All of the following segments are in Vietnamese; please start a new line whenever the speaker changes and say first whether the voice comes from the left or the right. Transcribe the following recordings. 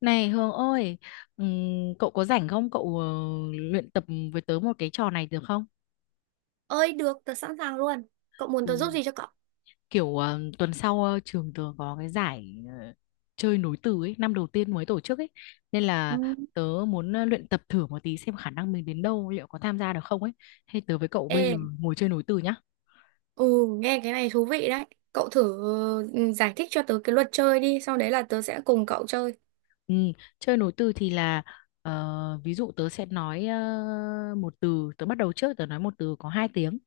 left: Này Hường ơi, cậu có rảnh không? Cậu luyện tập với tớ một cái trò này được không?
right: Ơi được, tớ sẵn sàng luôn. Cậu muốn
left: Ừ,
right: tớ giúp gì cho cậu?
left: kiểu tuần sau trường tớ có cái giải chơi nối từ ấy, năm đầu tiên mới tổ chức ấy. Nên
right: Ừ.
left: là tớ muốn luyện tập thử một tí xem khả năng mình đến đâu, liệu có tham gia được không ấy. Hay tớ với cậu
right: Ê,
left: bây giờ ngồi chơi nối từ nhá.
right: ừ, nghe cái này thú vị đấy. Cậu thử giải thích cho tớ cái luật chơi đi, sau đấy là tớ sẽ cùng cậu chơi.
left: Ừ, chơi nối từ thì là ví dụ tớ sẽ nói một từ, tớ bắt đầu trước, tớ nói một từ có hai tiếng,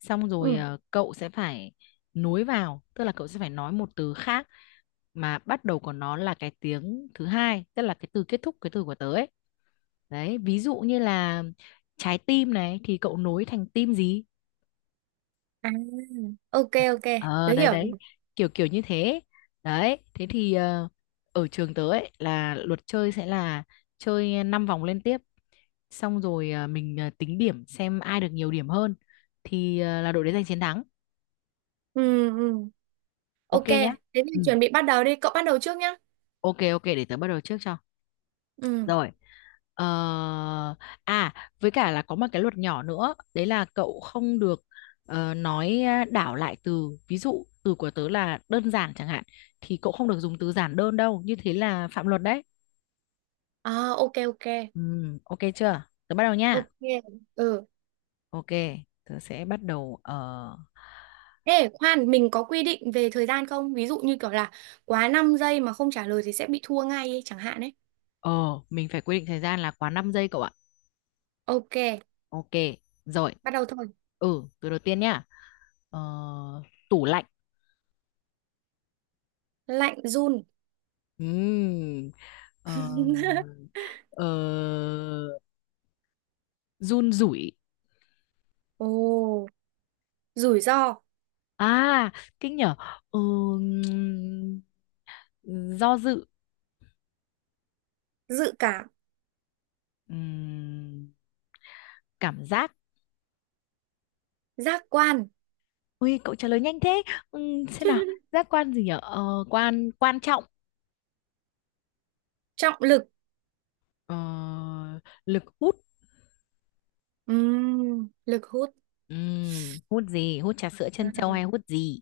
left: xong rồi
right: Ừ.
left: cậu sẽ phải nối vào, tức là cậu sẽ phải nói một từ khác mà bắt đầu của nó là cái tiếng thứ hai, tức là cái từ kết thúc cái từ của tớ ấy. Đấy, ví dụ như là trái tim này thì cậu nối thành tim gì.
right: À, ok ok,
left: Ờ,
right: tớ
left: đấy
right: hiểu.
left: đấy, kiểu kiểu như thế đấy. Thế thì ở trường tớ ấy là luật chơi sẽ là chơi 5 vòng liên tiếp, xong rồi mình tính điểm xem ai được nhiều điểm hơn thì là đội đấy giành chiến thắng.
right: Ừ ừ.
left: OK
right: Ok,
left: nhá.
right: thế thì
left: Ừ.
right: chuẩn bị bắt đầu đi, cậu bắt đầu trước nhá.
left: OK ok để tớ bắt đầu trước cho.
right: Ừ.
left: Rồi. ờ... À, với cả là có một cái luật nhỏ nữa, đấy là cậu không được nói đảo lại từ. Ví dụ từ của tớ là đơn giản chẳng hạn thì cậu không được dùng từ giản đơn đâu, như thế là phạm luật đấy.
right: À ok ok.
left: Ừ. OK chưa, tớ bắt đầu nha.
right: Ok. Ừ.
left: OK, tớ sẽ bắt đầu
right: Ê, khoan, mình có quy định về thời gian không? Ví dụ như kiểu là quá 5 giây mà không trả lời thì sẽ bị thua ngay ấy, chẳng hạn ấy.
left: ờ, mình phải quy định thời gian là quá 5 giây cậu ạ.
right: Ok,
left: OK, rồi.
right: bắt đầu thôi.
left: Ừ, từ đầu tiên nhá. Ờ, tủ lạnh.
right: Lạnh run.
left: Ừm, Ờ, ờ, run rủi.
right: Ồ, rủi ro,
left: À, kinh nhở. Ừm, do dự.
right: dự cảm,
left: Ừm, cảm giác.
right: giác quan,
left: Ui, cậu trả lời nhanh thế. Xem nào, giác quan gì nhở? Ờ, quan quan trọng.
right: trọng lực.
left: Ờ, lực hút.
right: Lực hút.
left: Hút gì? Hút trà sữa trân châu hay hút gì?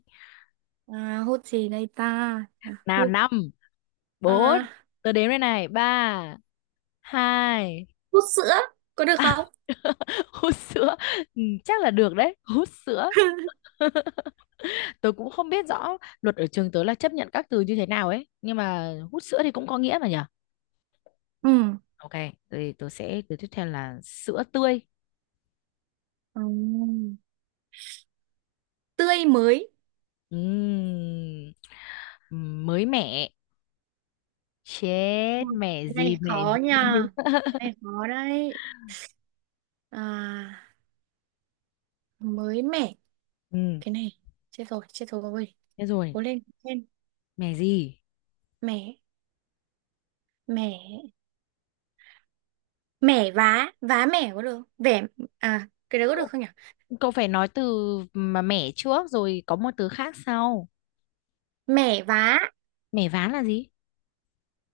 right: À, à, hút gì đây ta? À,
left: Nào, năm, bốn,
right: à,
left: tôi đếm đây này, ba, hai.
right: hút sữa có được không?
left: Hút sữa. Ừ, chắc là được đấy, hút sữa. Tôi cũng không biết rõ luật ở trường tớ là chấp nhận các từ như thế nào ấy, nhưng mà hút sữa thì cũng có nghĩa mà nhở.
right: Ừ.
left: OK, tôi sẽ từ tiếp theo là sữa tươi.
right: Ừm, tươi mới.
left: Ừm, mới mẻ. Chết,
right: Ui,
left: mẻ
right: cái
left: gì,
right: này
left: mẻ
right: khó
left: gì?
right: nha. Cái này khó đấy. À, mới mẻ.
left: Ừ,
right: Cái này chết rồi, chết rồi.
left: thế rồi,
right: Cố lên, cố lên.
left: mẻ gì,
right: Mẻ, mẻ, mẻ vá, vá mẻ có được không? Vẻ à, cái đấy có
left: cậu,
right: được không nhỉ?
left: cậu phải nói từ mà mẻ trước rồi có một từ khác sau.
right: Mẻ vá.
left: Mẻ ván là gì?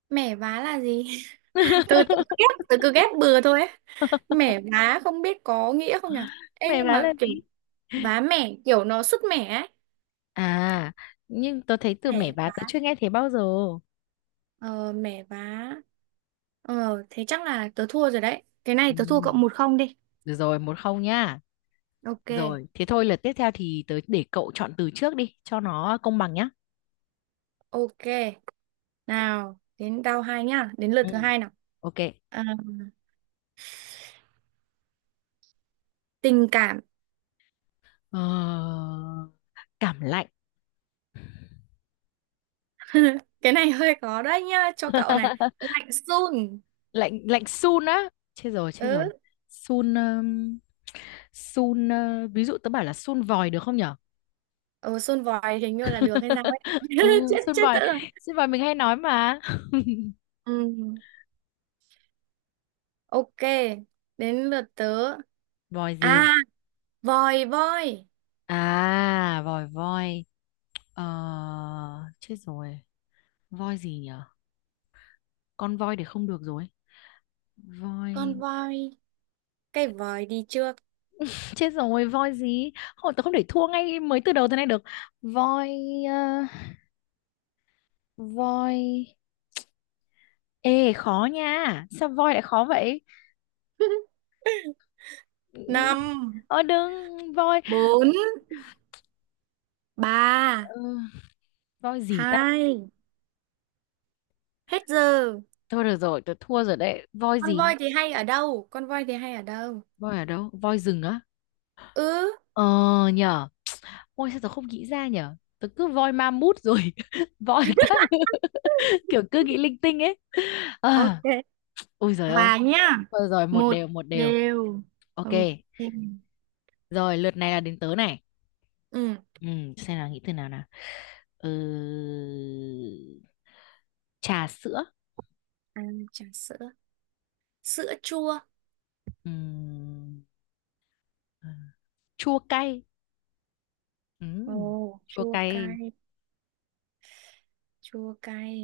right: Mẻ vá là gì? Từ từ ghép từ cứ ghép bừa thôi ấy. Mẻ vá không biết có nghĩa không nhỉ. Ê
left: Mẻ
right: nhưng
left: ván
right: mà
left: là
right: kiểu
left: gì?
right: vá mẻ kiểu nó sứt mẻ ấy.
left: À, nhưng tớ thấy từ mẻ
right: Mẻ
left: ván
right: vá,
left: tớ chưa nghe thấy bao giờ.
right: ờ mẻ vá, thế chắc là tớ thua rồi đấy, cái này
left: Ừ.
right: tớ thua cậu 1-0 đi.
left: Được rồi, 1-0 nhá.
right: Ok
left: Rồi, thế thôi, lượt tiếp theo thì tớ để cậu chọn từ trước đi cho nó công bằng nhá.
right: ok, nào đến tao hai nhá, đến lượt
left: Ừ.
right: thứ hai nào.
left: OK.
right: À, tình cảm.
left: Ờ, cảm lạnh.
right: Cái này hơi khó đấy nhá cho cậu này. Lạnh sun.
left: Lạnh lạnh sun á. Chết rồi, chết rồi.
right: Ừ.
left: Sun sun, ví dụ tớ bảo là sun vòi được không nhỉ?
right: Ừ, xôn vòi hình như là được hay sao ấy.
left: Ừ,
right: Chết
left: sơn
right: chết
left: vòi,
right: tớ rồi.
left: sơn vòi mình hay nói mà.
right: Ừ, ok. Đến lượt tớ.
left: Voi gì?
right: À, vòi voi.
left: À, vòi voi. Ờ, chết rồi, voi gì nhở? Con voi thì không được rồi. Voi,
right: Con voi. Cái vòi đi trước.
left: chết rồi, voi gì? Hồi tớ không để thua ngay mới từ đầu thế này được. Voi, ờ, voi. Ê khó nha, sao voi lại khó vậy? Ừ,
right: Năm,
left: đừng voi.
right: bốn, ba,
left: ờ, voi gì ta?
right: hai. Hết giờ.
left: Thôi được rồi, tớ thua rồi đấy, voi
right: Con
left: gì?
right: voi thì hay ở đâu? Con voi thì hay ở đâu?
left: Voi ở đâu, voi rừng á?
right: Ừ.
left: Ờ nhở. Ôi sao tớ không nghĩ ra nhở. Tớ cứ voi ma mút rồi voi các kiểu cứ nghĩ linh tinh ấy. à,
right: Ok,
left: Ôi giời ơi.
right: hòa nhá.
left: Rồi rồi, một
right: Một
left: đều một đều.
right: đều.
left: OK.
right: Ok.
left: Rồi, lượt này là đến tớ này.
right: Ừ.
left: ừ, Xem nào, nghĩ từ nào nào. ừ... Trà sữa.
right: À, trà sữa. Sữa chua.
left: Ừm, à, Chua cay. Ừm,
right: Ồ,
left: Chua
right: chua
left: cay.
right: cay. Chua cay,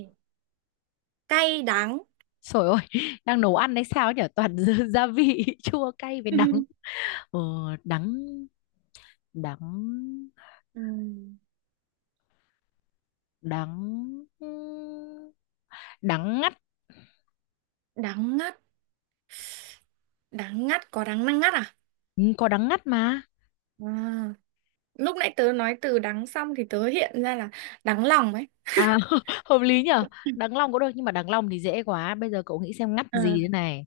right: cay đắng.
left: Trời ơi đang nấu ăn hay sao nhở, toàn gia gia vị chua cay với đắng. ờ, Đắng đắng
right: Ừm,
left: đắng, đắng ngắt.
right: đắng ngắt. Đắng ngắt có đắng năng ngắt à?
left: Ừ, có đắng ngắt mà.
right: À, lúc nãy tớ nói từ đắng xong thì tớ hiện ra là đắng lòng ấy.
left: À hợp lý nhở. Đắng lòng cũng được nhưng mà đắng lòng thì dễ quá, bây giờ cậu nghĩ xem ngắt
right: Ờ,
left: gì thế này.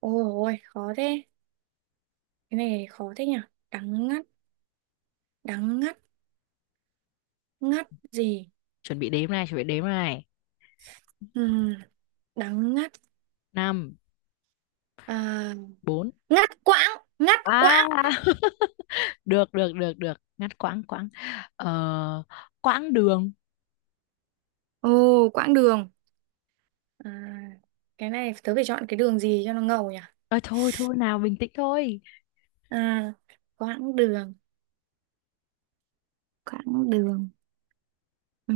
right: ôi ôi khó thế, cái này khó thế nhỉ. Đắng ngắt, đắng ngắt, ngắt gì?
left: Chuẩn bị đếm này, chuẩn bị đếm này.
right: Ừm, đắng ngắt.
left: Năm,
right: À,
left: bốn.
right: ngắt quãng, ngắt
left: À
right: quãng.
left: được được được được ngắt quãng, quãng. Ờ, quãng đường.
right: Ồ, quãng đường. À, cái này tớ phải chọn cái đường gì cho nó ngầu nhỉ.
left: Ờ, thôi thôi, nào bình tĩnh thôi.
right: À, quãng đường. Quãng đường. Ừ.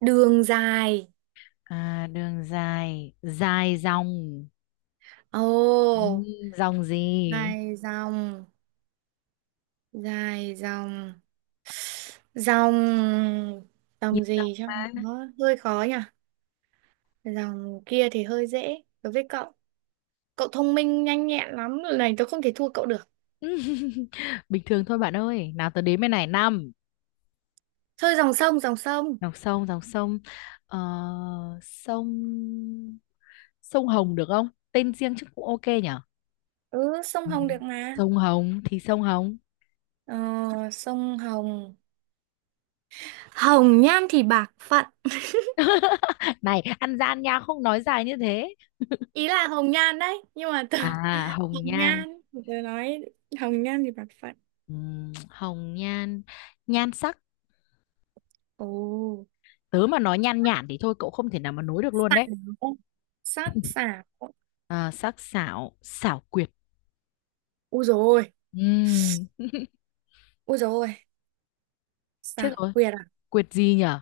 right: Đường dài.
left: À, đường dài, dài dòng. Ừ,
right: Ồ,
left: dòng gì?
right: dài dòng, dài dòng, dòng, dòng
left: Nhiều dòng
right: gì cho
left: mà.
right: nó hơi khó nhỉ? Dòng kia thì hơi dễ đối với cậu. Cậu thông minh nhanh nhẹn lắm, lần này tôi không thể thua cậu được.
left: Bình thường thôi bạn ơi. Nào tớ đếm bên này, năm.
right: Thôi dòng sông, dòng sông.
left: Dòng sông, dòng sông. Ờ, sông sông Hồng được không? Tên riêng chứ cũng OK nhở?
right: Ừ, sông
left: Ừ.
right: Hồng được mà.
left: Sông Hồng thì sông Hồng.
right: Ờ, sông Hồng. Hồng nhan thì bạc phận.
left: Này, ăn gian nha, không nói dài như thế.
right: Ý là Hồng Nhan đấy, nhưng mà từ.
left: À, hồng
right: Hồng
left: nhan.
right: Nhan, tôi nói Hồng Nhan thì bạc phận.
left: Hồng nhan, nhan sắc.
right: Ồ,
left: Tớ mà nói nhan nhản thì thôi cậu không thể nào mà nối được luôn đấy.
right: xảo, sát xảo.
left: À, sắc sảo, xảo quyệt.
right: Úi rồi ôi.
left: Ừm,
right: Rồi dồi ôi. Xảo
left: Chết rồi,
right: quyệt à?
left: quyệt gì nhở?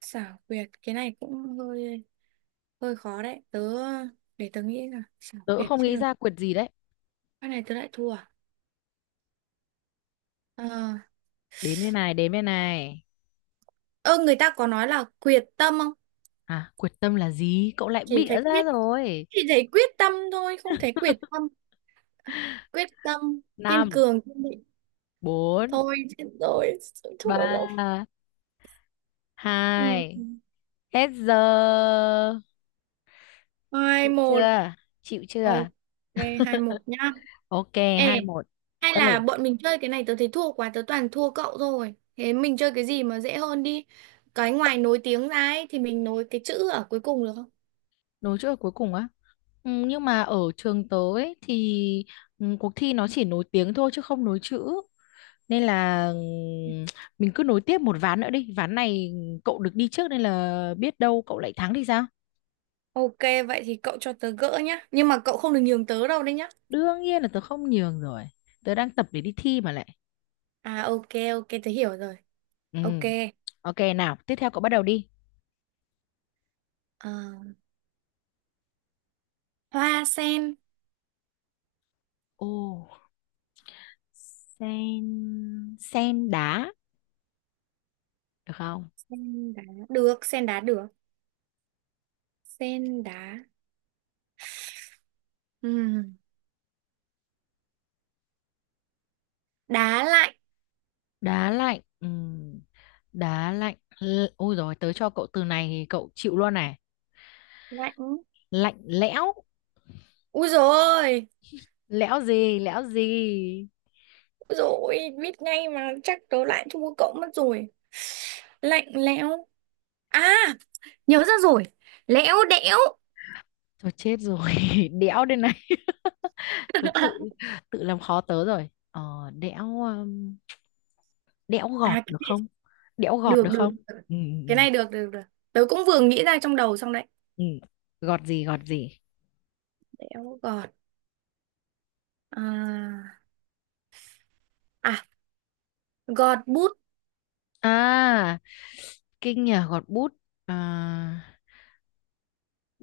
right: Xảo quyệt. Cái này cũng hơi hơi khó đấy. Để tớ nghĩ là xảo
left: Tớ cũng
right: quyệt
left: không
right: chết
left: nghĩ
right: rồi.
left: ra quyệt gì đấy.
right: Cái này tớ lại thua à? Ờ,
left: Đếm đây này, đếm đây này.
right: ơ, người ta có nói là quyệt tâm không?
left: À, quyết tâm là gì? Cậu lại
right: Chỉ
left: bịa
right: thấy
left: ra
right: quyết
left: rồi.
right: chỉ thấy quyết tâm thôi, không thấy quyệt tâm. À, quyết tâm kiên
left: Năm,
right: cường kiên định.
left: bốn,
right: Thôi chết rồi, thua rồi.
left: ba,
right: Ừ.
left: hai. Hết giờ.
right: Hai
left: Chịu
right: một.
left: chưa? Chịu
right: Ok,
left: chưa?
right: 2-1 nhá.
left: OK, hai
right: Ê,
left: một
right: hay
left: Ơi,
right: là bọn mình chơi cái này tớ thấy thua quá, tớ toàn thua cậu rồi. Thế mình chơi cái gì mà dễ hơn đi. Cái ngoài nối tiếng ra ấy, thì mình nối cái chữ ở cuối cùng được không?
left: nối chữ ở cuối cùng á. Ừ, nhưng mà ở trường tớ ấy, thì cuộc thi nó chỉ nối tiếng thôi chứ không nối chữ. Nên là mình cứ nối tiếp một ván nữa đi. Ván này cậu được đi trước nên là biết đâu cậu lại thắng thì sao?
right: Ok vậy thì cậu cho tớ gỡ nhá. Nhưng mà cậu không được nhường tớ đâu đấy nhá.
left: Đương nhiên là tớ không nhường rồi, tớ đang tập để đi thi mà lại.
right: À ok ok tớ hiểu rồi.
left: Ừ.
right: Ok.
left: OK nào, tiếp theo cậu bắt đầu đi.
right: Ờ, hoa sen.
left: Ồ, Sen sen đá được không?
right: Sen đá. Được sen đá được. Sen đá. Ừm, Đá lạnh.
left: Đá lạnh. Đá lạnh. L-, ôi rồi, tớ cho cậu từ này thì cậu chịu luôn này.
right: Lạnh.
left: Lạnh lẽo,
right: Úi dồi.
left: lẽo gì, lẽo gì?
right: Rồi biết ngay mà chắc tớ lại thua cậu mất rồi. Lạnh lẽo. À, nhớ ra rồi. Lẽo đẽo.
left: Thôi chết rồi đẽo đây này. Tớ tự tự làm khó tớ rồi. Ờ, đẽo, đẽo gọt
right: À, cái
left: được
right: này
left: không? Đẽo gọt
right: được
left: được không?
right: được. Được.
left: Ừ.
right: Cái này được được được. Tớ cũng vừa nghĩ ra trong đầu xong đấy.
left: Ừ. Gọt gì, gọt gì?
right: Đẽo gọt. À, à, gọt bút.
left: À, kinh nhờ, gọt bút. À,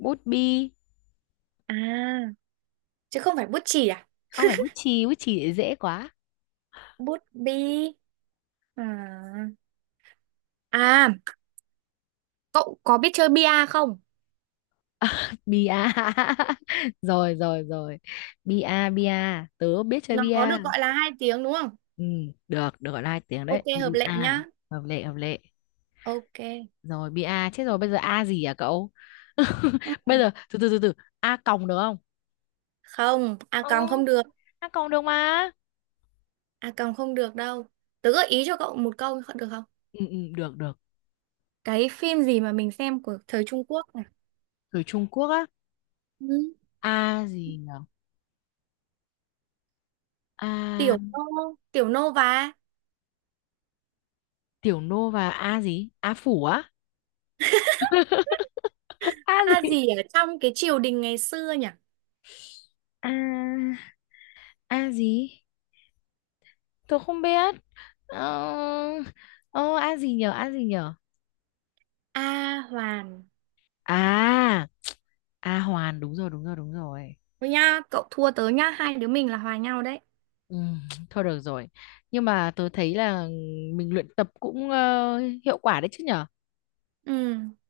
left: bút bi.
right: À, chứ không phải bút chì à?
left: Không phải bút chì, bút chì thì dễ quá.
right: Bút bi. À, à, cậu có biết chơi bia không?
left: Bia rồi rồi rồi, bia bia, tớ biết chơi
right: Nó có
left: bia.
right: được gọi là hai tiếng đúng không?
left: Ừ, được, được gọi là hai tiếng đấy,
right: Ok
left: bia.
right: hợp lệ nhá.
left: Hợp lệ, hợp lệ.
right: Ok.
left: Rồi, bia chết rồi, bây giờ a gì à cậu?
right: Ừ.
left: Bây giờ từ, từ, a còng được không?
right: Không, à
left: Ừ,
right: còn không được.
left: a còng được mà.
right: À còng không được đâu. Tớ gợi ý cho cậu một câu được không?
left: Ừ, được được.
right: Cái phim gì mà mình xem của thời Trung Quốc này?
left: Từ Trung Quốc á?
right: Ừ.
left: A gì nhở? A.
right: Tiểu Nô, Tiểu Nô và
left: Tiểu Nô và A gì? A Phủ á? A
right: A
left: gì?
right: gì ở trong cái triều đình ngày xưa nhỉ?
left: A. A gì? Tôi không biết. Ờ, ờ A gì nhở? A gì nhở?
right: A Hoàn.
left: À, A Hoàn đúng rồi, đúng rồi, đúng rồi.
right: Thôi nha, cậu thua tớ nhá, hai đứa mình là hòa nhau đấy.
left: Ừ, thôi được rồi. Nhưng mà tớ thấy là mình luyện tập cũng hiệu quả đấy chứ nhở?
right: Ừ,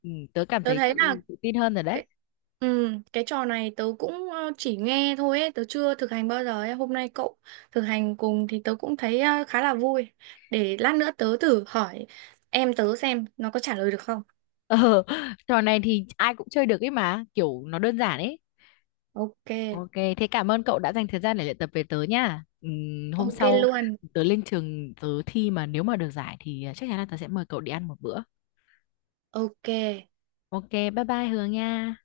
left: Ừ, tớ cảm
right: tớ
left: thấy
right: thấy là
left: tự tự tin hơn rồi đấy.
right: cái, cái trò này tớ cũng chỉ nghe thôi ấy, tớ chưa thực hành bao giờ ấy. Hôm nay cậu thực hành cùng thì tớ cũng thấy khá là vui. Để lát nữa tớ thử hỏi em tớ xem nó có trả lời được không.
left: Ờ, trò này thì ai cũng chơi được ấy mà, kiểu nó đơn giản ấy.
right: Ok,
left: OK, thế cảm ơn cậu đã dành thời gian để luyện tập về tớ nha. Hôm
right: ok
left: sau
right: luôn.
left: tớ lên trường tớ thi mà nếu mà được giải thì chắc chắn là tớ sẽ mời cậu đi ăn một bữa.
right: Ok.
left: OK, bye bye Hường nha.